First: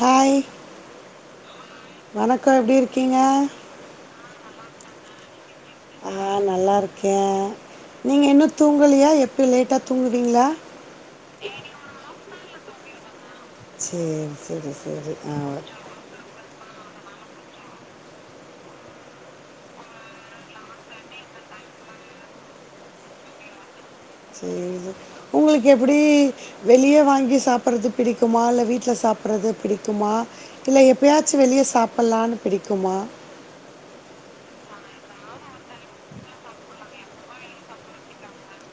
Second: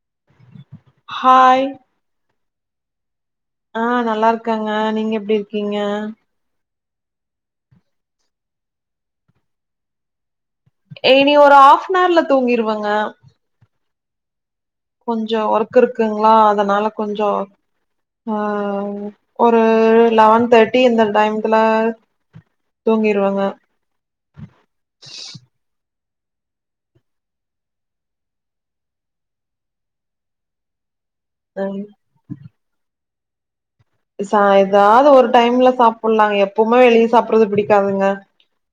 Hi hi வனக் கா எப்டி இருக்கீங்க ஆ நல்லா இருக் க்காங்க நீங்க எப்டி இரு கீங்க கே நீங்க இன்னு தூங்கலயா எப்பி லேட்டா தூங்குவீங்களா ஏனி ஒரு ஹாஃபநவர்ல தூங்கிருவங்க செரி கொஞ்சோ ஒர்க் இருக்குங்களா அதனால கொஞ்சோ அ ஒரு லெவன் தேர்ட்டி இந்த டைம்த்துல தூங்கிருவங்க செரி செரி உங்களுக்கு எப் ப்படி வெளிய வாங்கி சாப்பிட்றது பிடிக்குமா இல்ல வீட்ல சாப்பிட்றது பிடிக்குமா இல்ல எப் எப்பயாச்சி வெளிய ம் சாப்பிட்லான்னு பிடிக்குமா ந ஏதாது ஒரு டைம்ல சாப்பலாங்க எப்பவுமே வெளிய சாப்பறது பிடிக்காதுங்க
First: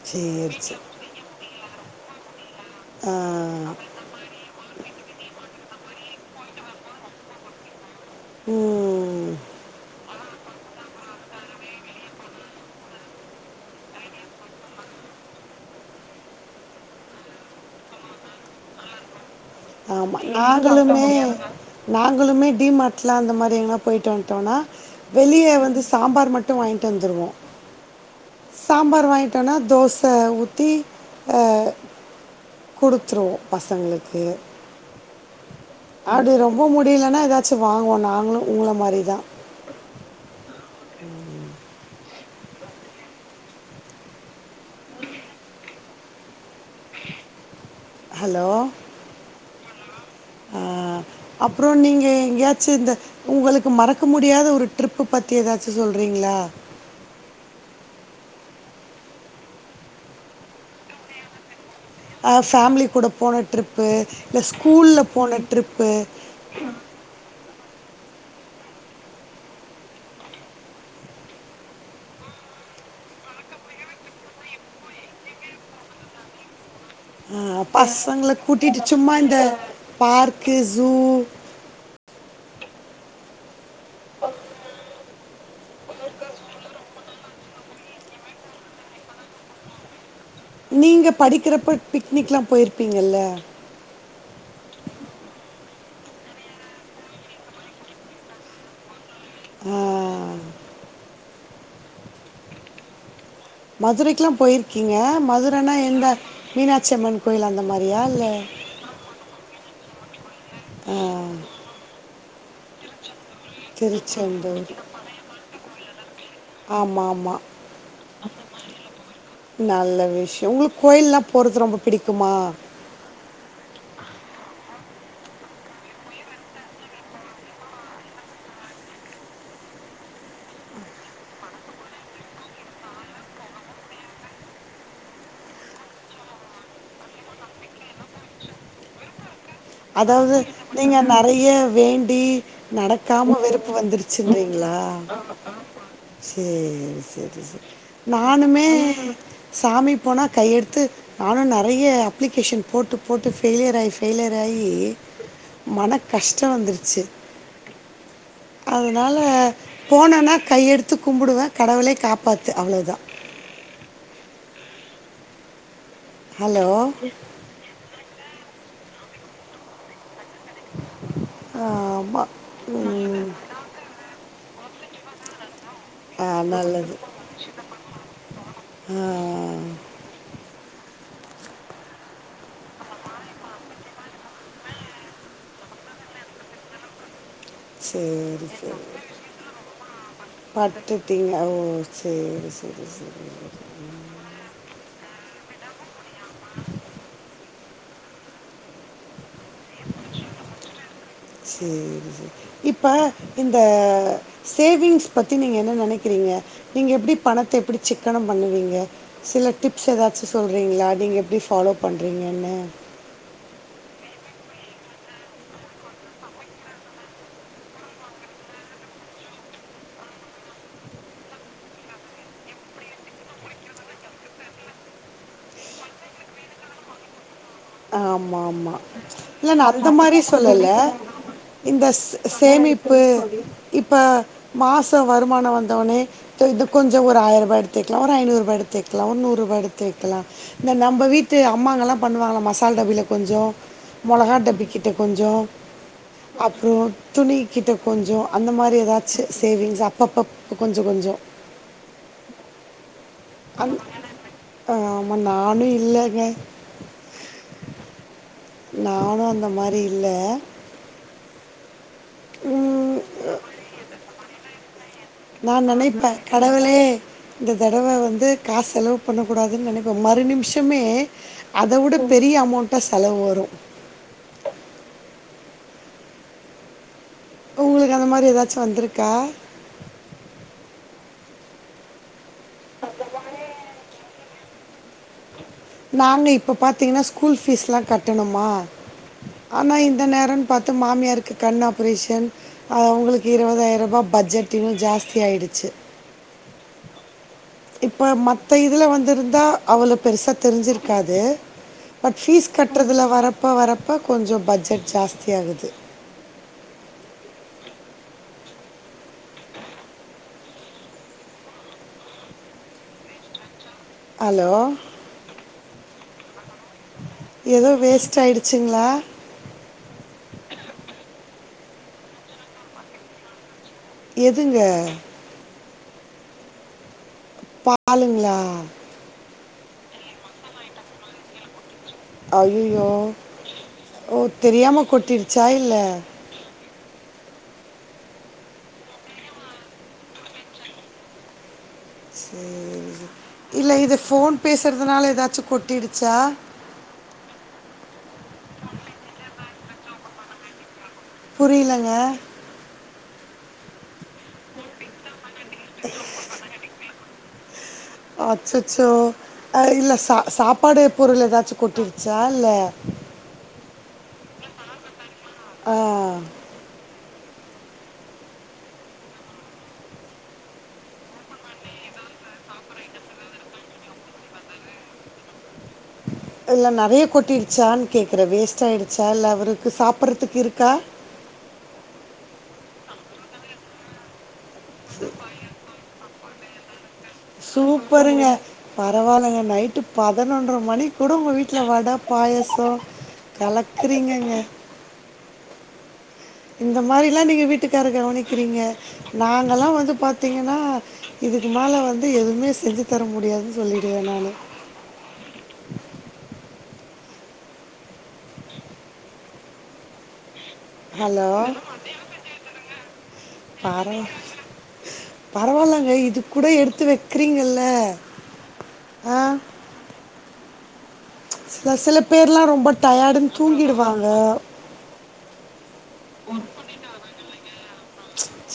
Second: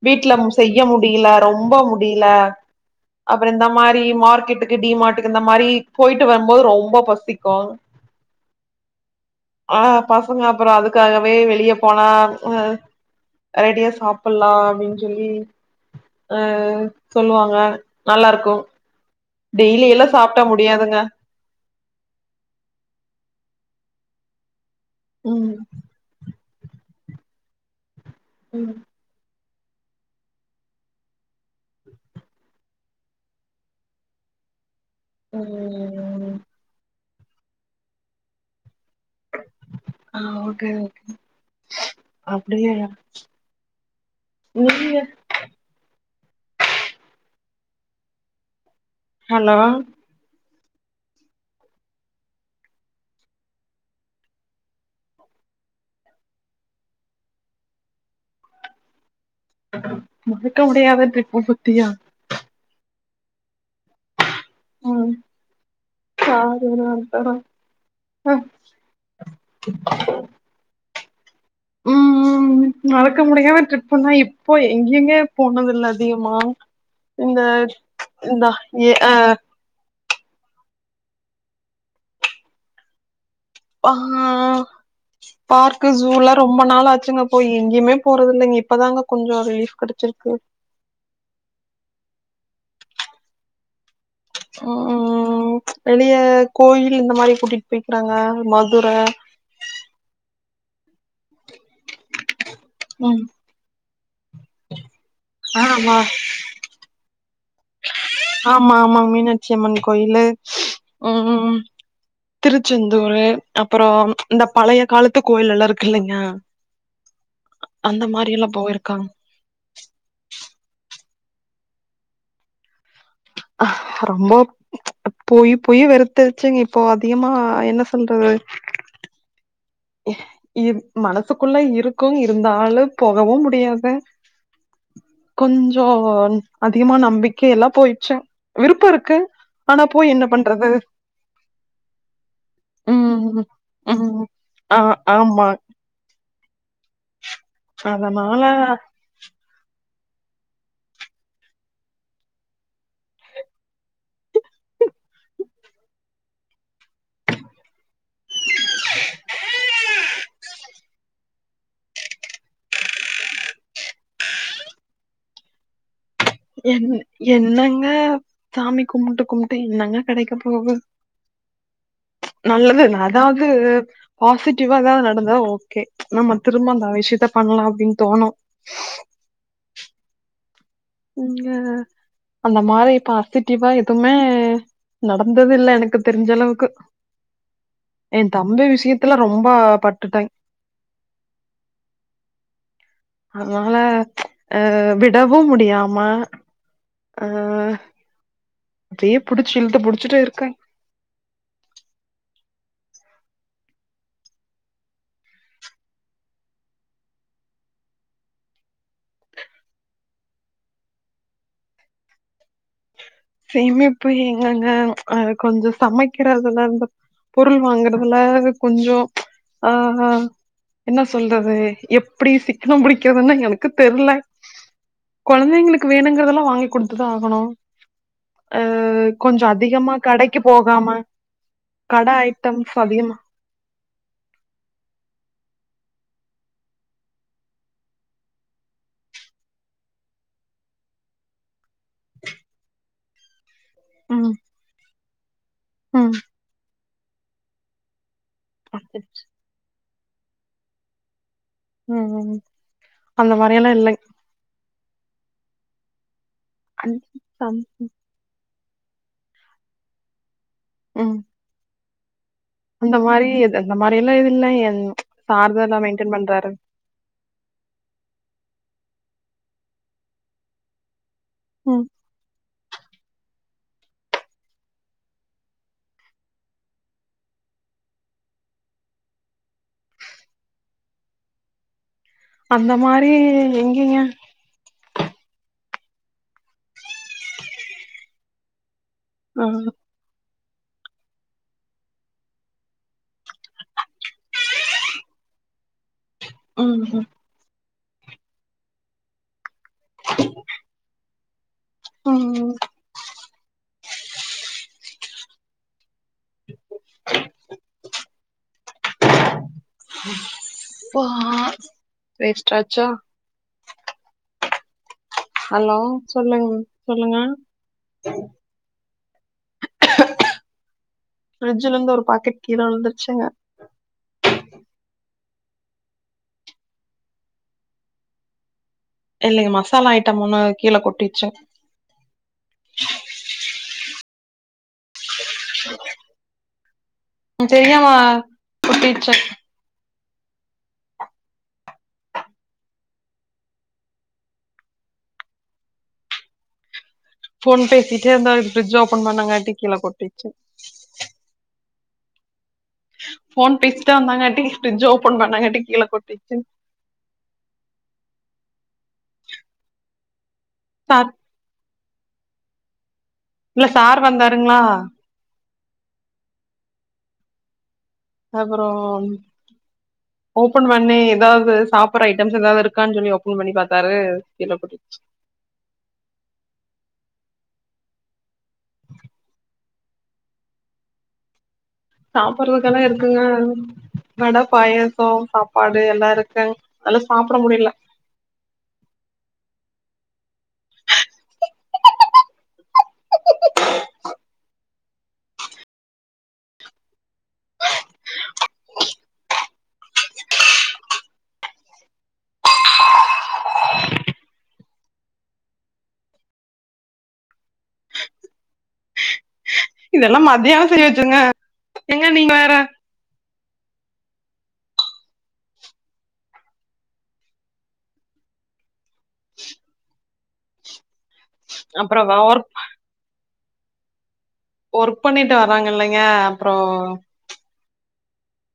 வீட்ல சரி சரி செய்ய முடில ரொம்ப மு அப்டில ஆ அப்பறம் இந்த மாரி மார்க்கெட்டுக்கு டி மார்ட்டுக்கு இந்த மாரி போயிட்டு வருபோது ரொம்ப பசிக்கு ம் ஆ பசங்க அப்பறம் அதுக்காகவே வெளிய போனா ரெடியா சாப்பலா அப்டின்னு சொல்லி அ சொல்லுவாங்க நல்லா இருக்கு டெய்லி எல்லா ஆமா சாப்ட்டா முடியாதுங்க நாங்களுமே நாங்களுமே டிமாட்ல அந்த மாரி எங் போயிட்டு வன்ட்டோனா வெளிய ம் வந்து சாம்பார் மட் ட்டு வாங்கிட்டு வந்துருவோ ம் சாம்பார் வாய் தெனா தோச ஊத்தி அ குடுத்துருவோ பசங்களுக்கு அப்டி ம் ரொம்ப முடியலனா இப் ஏதாச்சு வாங்கோ நாங்களு உங்கள மாரி ஆவோ க அப்டியா [unintelligible] ஹலோ ஹலோ அ அப்பறம் நீங்க எங்கயாச்சு இந்த உங்களுக்கு மறக்க முடியாத ஒரு ட்ரிப் பத்தி ஏதாச்சு சொல்றீங்களா மறக்க முடியாத ட்ரிப் பத்தியா ஆ ஃபேமிலி கூட போன ட்ரிப் ப்பு இல்ல ஸ்கூல்ல ம் போன ட்ரிப்பு சாரி அ ம் ம் மறக்க முடியாத ட்ரிப் தா இப்போ எங்க எங்கே போனதி இல்ல அதிகமா இந்த ஆ பசங்கள இந்த கூட்டிட்டு ஏ சும்மா அ இந்த பார்க்கு சூ பா பார்க்கு ஜூல ரொம்ப நாள் ஆச்சுங்க போய் எங்கெயுமே போறதில்லங்க இப்பதாங்க கொஞ்ச ரிலீஃப் கெடைச்சிருக்கு நீங்க படிக்கிறப்ப பிக்னிக் எல்லா போயிருப்பீங்கல்ல ம் வெளிய கோயில் இந்த மாரி கூட்டிட்டு போய்கிறாங்க மதுர ஆ ம் மதுரைக்குலா போயிருகி ங்க மதுரனா எங்க மீனாட்ச்சி அம்மன் கோயில் அந்த மா ஆமா ஆமா மீனாட் ச்சி அம்மன் கோயிலு ஆ ம் திருச்செந்தூரு அப்பறோ இந்த பழைய காலத்து கோயில் எல்லா இரு இல்லங்யா ஆமா ஆமா எல்லா போயிருக்காங்க நல்ல விஷ்யொ உங்களுக் கோயில்லா போறது ரொம்ப பிடிக்குமா? ரொம்ப போயி போயி வெறுத்துருச்சுங்க இப்ப அதிகமா என்ன சொல்றது இ மனசுகுள்ள இருக்கும் இருந்தாலு போகவு முடியாது கொஞ்சோ அதிகமா நம்பிக்கையல்லா போயிட்ச்சா விருப்ப இருக்கு ஆனா போய் என்ன அதாவுது பண்றது நீங்க நெறைய வேண்டி நடக்காம ம் வெறுப்பு ம் வந்துருச்சுன்றீங்ளா? ஆ ஆமா சேரி செரி செ அதனால நானுமே சா மி போனா கையெடுத்து நானு நெறைய அப்ளிகேஷன் போட்டு போட்டு ஃபெய்லியர் ஆயி ஃபெய்லிய ர் ஆயி மன கஷ்ட வந்துருச்சு அதனால போனனா கையெடுத்து கும்புடுவ கடவுளே காப்பாத்து அவ்ளதா ஹலோ என் என்னங்க சாமி கும்புட்டு கும்புட்டு என்னங்க கெடைக்க போது ஆமா நல்லது நா ம், அதாவுது பாசி ட்டிவா எதா நடந்தா ஓ கே ஆ, நம்ம திரும்ப அந்த நல்லது விஷ்யத்த பண்லா அப்டின் தோனு ஆ, இங்க அந்த மாரி பாசிட்டிவா எதுவுமே நடந்ததில்ல எனக்கு தெரிஞ்சளவுக்கு சேரி சேரி பட்டுட்டே பட்டுட்டீங்க ஓ சேரி சேரி சே அதுனால அ விடவு முடியாம ஆ ரி புடுச்சு இழுத்து புடுச்சுட்டு இருக்கே ப்ப இந்த சேவிங்ஸ் பத்தி நீங்க என்ன நெனைக்கிறீங்க? நீங்க எப்டி பணத்த எப்டி சிக்கனம் பண்ணுவீங்க? சில டிப்ஸ் எதாச்சு சொல்றீங்ளா நீங்கள் எப்டி ஃபாலோ பண்றீங்கன்னு சேமிப்பு எங்கங்க அது கொஞ்சொ சமைக்கிறதுல இந்த பொருள் வாங்குறதுல அது கொஞ்சொ ஆஹ என்ன சொல்றது எப்டி சிக்கனம் புடிக்கிறதுனு எனக்கு தெர்ல கொழந்தைங்ளுக்கு வேணுங்கிறதுலா வாங்கி குடுத்துதா ஆகனு ஆமா ஆமா இல்ல நா அந்த மாரி கடைக்கு சொல்லல போகாம இந்த கட ஐட்டம்ஸ் சேமிப்பு அதிகமா இப்ப மாச வருமான வந் வந்த உடனே தோ இது கொஞ்ச ஒரு ஆயிர ரூபா எடுதுவெகலா ஒரு ஐநூறு ரூபா எடுதுவெகலா ஒருனூறுபா எடுதுவெகலா நா நம வீடு அம்மாங்க எல்லா பணுவாங்கள மசா சால் டபியில கொஞ்ச ம் மொளகாடபிக்கிட்ட கொஞ்ச ம் அப்புறோ துணி கிட்ட கொஞ்ச அந்த மாரி ஏதாச்சு சேவிங்ஸ் அ அப்பப் கொஞ்சோ கொஞ்சோ ம் ம் ம் அந்த மாரி எல்லா இல்லைங் ஆ ஆமா நானு இல்லலைங்க அ [unintelligible] நானு அந்த மாரி இல்ல ம் அந்த மாரி இது அந்த மாரி எல்லா எது இல்லங்க ம் நா நினைப்பே கடவுளே இந்த தடவ வந்து காச பண்ணக்கூடாதுன்னு நினைப்பே மறு நிமிஷமே அத ம் விட பெரிய அமௌண்டா செலவு வரு உங்களுக்கு அந்த மாரி ஏதாச்சு வந்திருக்கா அந்த மாரி எங்கீங்க நாங்க இப்ப பாத்தீங்கன்னா ஸ்கூல் ஃபீஸ் எல்லா கட்டணுமா ஆ ஆனா இந்த நேரன்னு பாத் அத்து மாமியாருக்கு கண் ஆபரேஷன் அ அவங்களுக்கு இருபதாயிர ரூபா பட்ஜெட் இன்னு ஜாஸ்தி ஆயிடுச்சு ம் ம் இப்ப மத்த இதுல வந்திருந்தா அவ்வளோ பெருசா தெரிஞ்சிருக்காது பட் பபீஸ் ம் கட்டுறதுல வர அப்போ வரப்போ கொஞ்சோ பட்ஜெட் ஜாஸ்தி ஆகுது [inaudible] ஓ வேஸ்ட்டாச்சா ஹலோ ஹலோ சொல்லுங் சொல்லுங்க ஏதோ வேஸ்ட் ஆயிடுச்சுங்களா பிரஃரிட்ஜ்ல இருந்து ஒரு பாக்கெட் கீழ விழுந்துருச்சுங்க எதுங்க பாலுங்களா இல்லிங்க மசாலா ஐட்டம்ல்லா கீழ கொட்டிச்சிங்க அய்அய்யோ ஓ தெரியாம கொட்டிருச்சா இல்ல தெரியமா கூட்டிச்சா சேரி இல்ல இத ஃபோன் பேசுறதுனால ஏதாச்சு கொட்டிடுச்சா ஃபோன் பேசிட்டே இருந்தா ஃப்ரிட்ஜ் ஓபன் பண்ணங்காட்டி கீழ கொட்டிருச்சி அ ஃபோன் பேசி ந்தாபங்கட்டி ஃப்ரிட்ஜ் ஓபன் பண்ணாங்காட்டி கீழ கொட்டிச்சி அச்சச்சோ ஆ இல்ல சா சாப் ப்பாடு சார் பொருள் ஏதாச்சு கொட்டி சால இல்ல சார் வந்தாருங்களா ஆ அப்புறோ ஓபன் பண்ணி ஏதாது சாப்பற ஐட்டம்ஸ் ஏதாவது இருக்கான்னு சொல்லி ஓப்பன் பண்ணி பாத்தாரு கீழ கொட்டிசி இல்ல நெறைய கொட்டிருச்சான்னு கேக்குற வேஸ் ச்சா இல்ல அவுரு க்கு சாப்பறதுக்கு இருக்கா சாப்பறதுக்கெல்லா இருக்குங்க மேடம் பாயசோ சாப்பாடு எல்லா இருக் ட சூப்பருங்க பரவாயில்லங்க நைட்டுக் பதனொன்ற மணி கூட உங்க வீட்ல வட பாயாசோ கலக்குறீங்கங்க இந்த மாரில்லா நீங்க வீட்டுக்காரரு கவனிக்கிறீங்க நாங்கல்லா வந்து பாத்தீங்கன்னா இதுக்கு மேல வந்து எதுவுமே செஞ்சு தர முடியாதுன்னு சொல்லிடுவே நானு இதெல்லா மாத் அதயா பெரிச்சுங்க ஹலோ! எங்க நீங்க வேற பரவாயில்லங்க இது கூட எடுத்து வைக்கறீங்கல்ல ஆ ச சில அப்புறோ பேர் எல்லா ஒர்க் ரொம்ப டயாடு தூங்கிடுவாங்க ஒர்க் பண்ணிட்டு வர்றாங் இல்லிங் க அப்புறோ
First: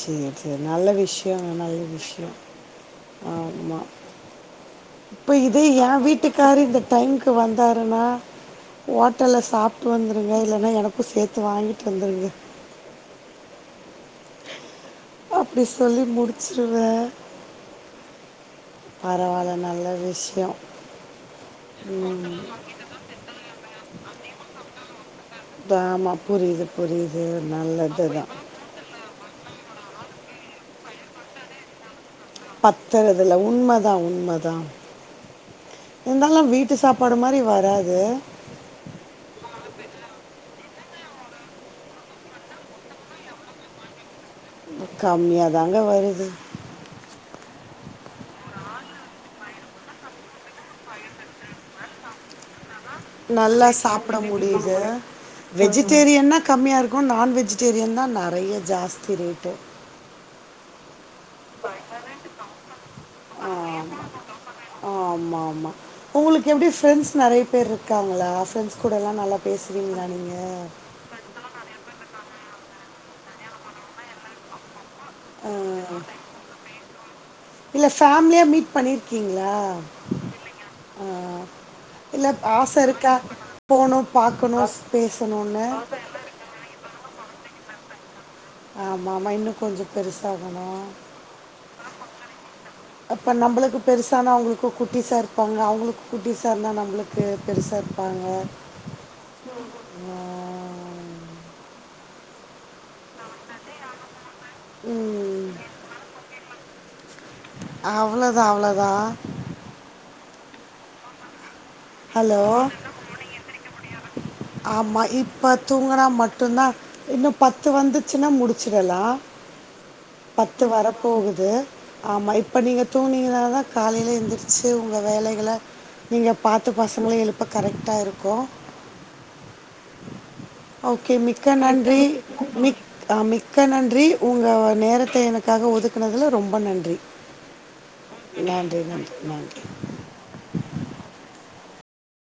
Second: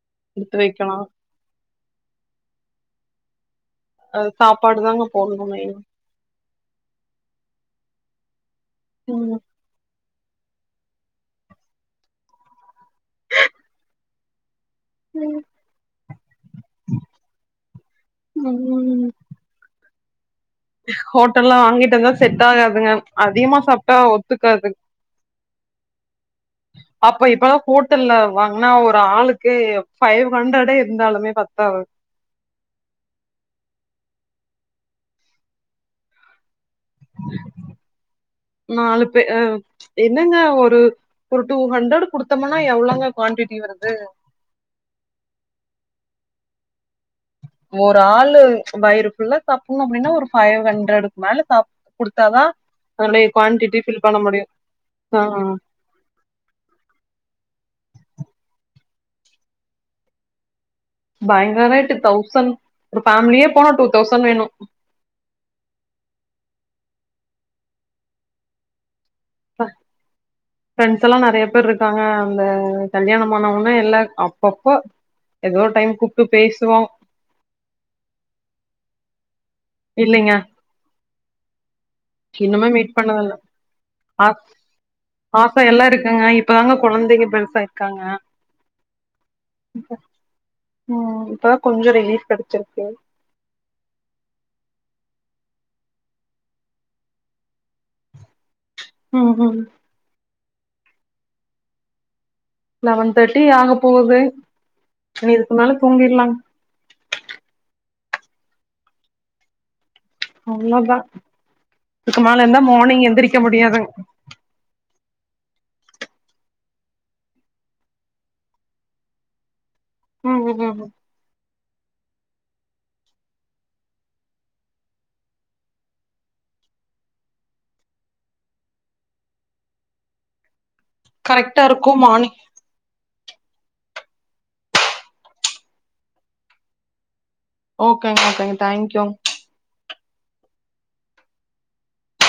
சேரி எடுத்து சேரி நல்ல வைக்கணு விஷ்யோ நல்ல ஆ அ சாப்பாடு தாங்க எப்போதுமே கார் இந்த டைமுக்கு வந்தாருண்ணா ஹோட்டல்ல ம் சாப்பிட்டு வந்து இல்லன்னா எனக்கும் சேர்த்து வாங்கிட்டு வந்துருங்க அப்படி சொல்லி முடிச்சிருவேன் பரவாயில்ல நல்லது ஹோட்டல்லல்லாம் வாங்கிட்டு இருந்தா செட் ஆகாதுங்க அதிகமா சாப்பிட்டா ஒத்துக்காது ஆமாம் புரியுது அப்ப புரியுது இப்பதாம் நல்லது ஹோட்டல்ல தான் வாங்கினா ஒரு ஆளுக்கு ஃபைவ் ஹண்ட்ரடே இருந்தாலுமே பத்தாது பத்துறதுல உண்மைதான் உண்மைதான் இருந்தாலும் வீட்டு சாப்பாடு மாதிரி வராது நாலு பேர் என்னங்க இப்போ ஒரு டூ ஹண்ட்ரட் குடுத்தோம்னா எவ்வளவுங்க குவான்டிட்டி வருது கம்மியாதாங்க வருது ஒரு ஆளு வயிறு புள்ள சாப்பிடணும் அப்படின்னா ஒரு ஃபைவ் ஹண்ட்ரடுக்கு மேல சா கொடுத்தாதான் நல்லா சாப்பிட முடியுது ஆ வெஜிடேரியன்ன்னா கம்மியா இருக்கும் நான் வெஜிடேரியன் தான் நிறைய ஜாஸ் திரவிட்டு பயங்கர ரேட்டு தௌசண்ட் ஒரு ம்ம் ஃபேமிலியே போனா ஆ டூ ஆமா ஆமா தௌசண்ட் வேணு ஆ ஆமா ஆமா உங்களுக்கு எப்படி பிரெண்ட்ஸ் நிறைய பேர் இருக்காங்களா பிரெண்ட்ஸ் கூட எல்லாம் நல்லா பேசுறீங்களா நீங்க ஆ அந்த கல்யாணம்மானவனா எல்லாம் அப்பப்ப ஏதோ டைம் கூப்பிட்டு பேசுவோம் பண்ணியிருக்கீங்க ஆ இல்ல இன்னுமே ஆசை மீட் இருக்கா பண்ணதில்ல போணும் ஆ பாக்கணும் ஆச பேசணும்னு இருக்காங்க ஆமா ஆமா இன்னும் கொஞ்சம் பெருசா ஆகணும் ம் இப்பதா கொஞ்சோ ரிலீஃப் கெடச்சிருக்கு அப்ப நம்மளுக்கு பெருசானா அவங்களுக்கு குட்டி சார் இருப்பாங்க அவங்களுக்கு குட்டி சார்ந்தான் நம்மளுக்கு பெருசாக இருப்பாங்க உம் உம் ஆ, லெவன் தேர்ட்டி ஆக போகுது நீ ம் இதுக்கு மேல தூங்கிடலாம் அவ்வளோதான் அவ்வளோதான் அவ்ளோ தான் இதுக்கு ஹலோ மேல இருந்தா மார்னிங் எந்திரிக்க முடியாதுங்க இப்ப தூங்குனா மட்டும்தான் இன்னும் பத்து வந்துச்சுன்னா முடிச்சிடலாம் ம் ம் பத்து வர ம் போகுது ஆமாம் இப்போ நீங்கள் தூங்கினீங்க தான் காலையில எழுந்திரிச்சு உங்கள் வேலைகளை நீங்கள் பார்த்து பசங்களளை எழுப்ப கரெக்ட்டா இருக்கும் ஓகே மிக்க கரெக்டா இருக்கு நன்றி மார்னிங் மிக் மிக்க நன்றி உங்க நேரத்தை எனக்காக ஒதுக்குனதுல ரொம்ப நன்றி ஓகேங்க ஓகேங்க நன்றி தேங்க்யூ நன்றி நன்றி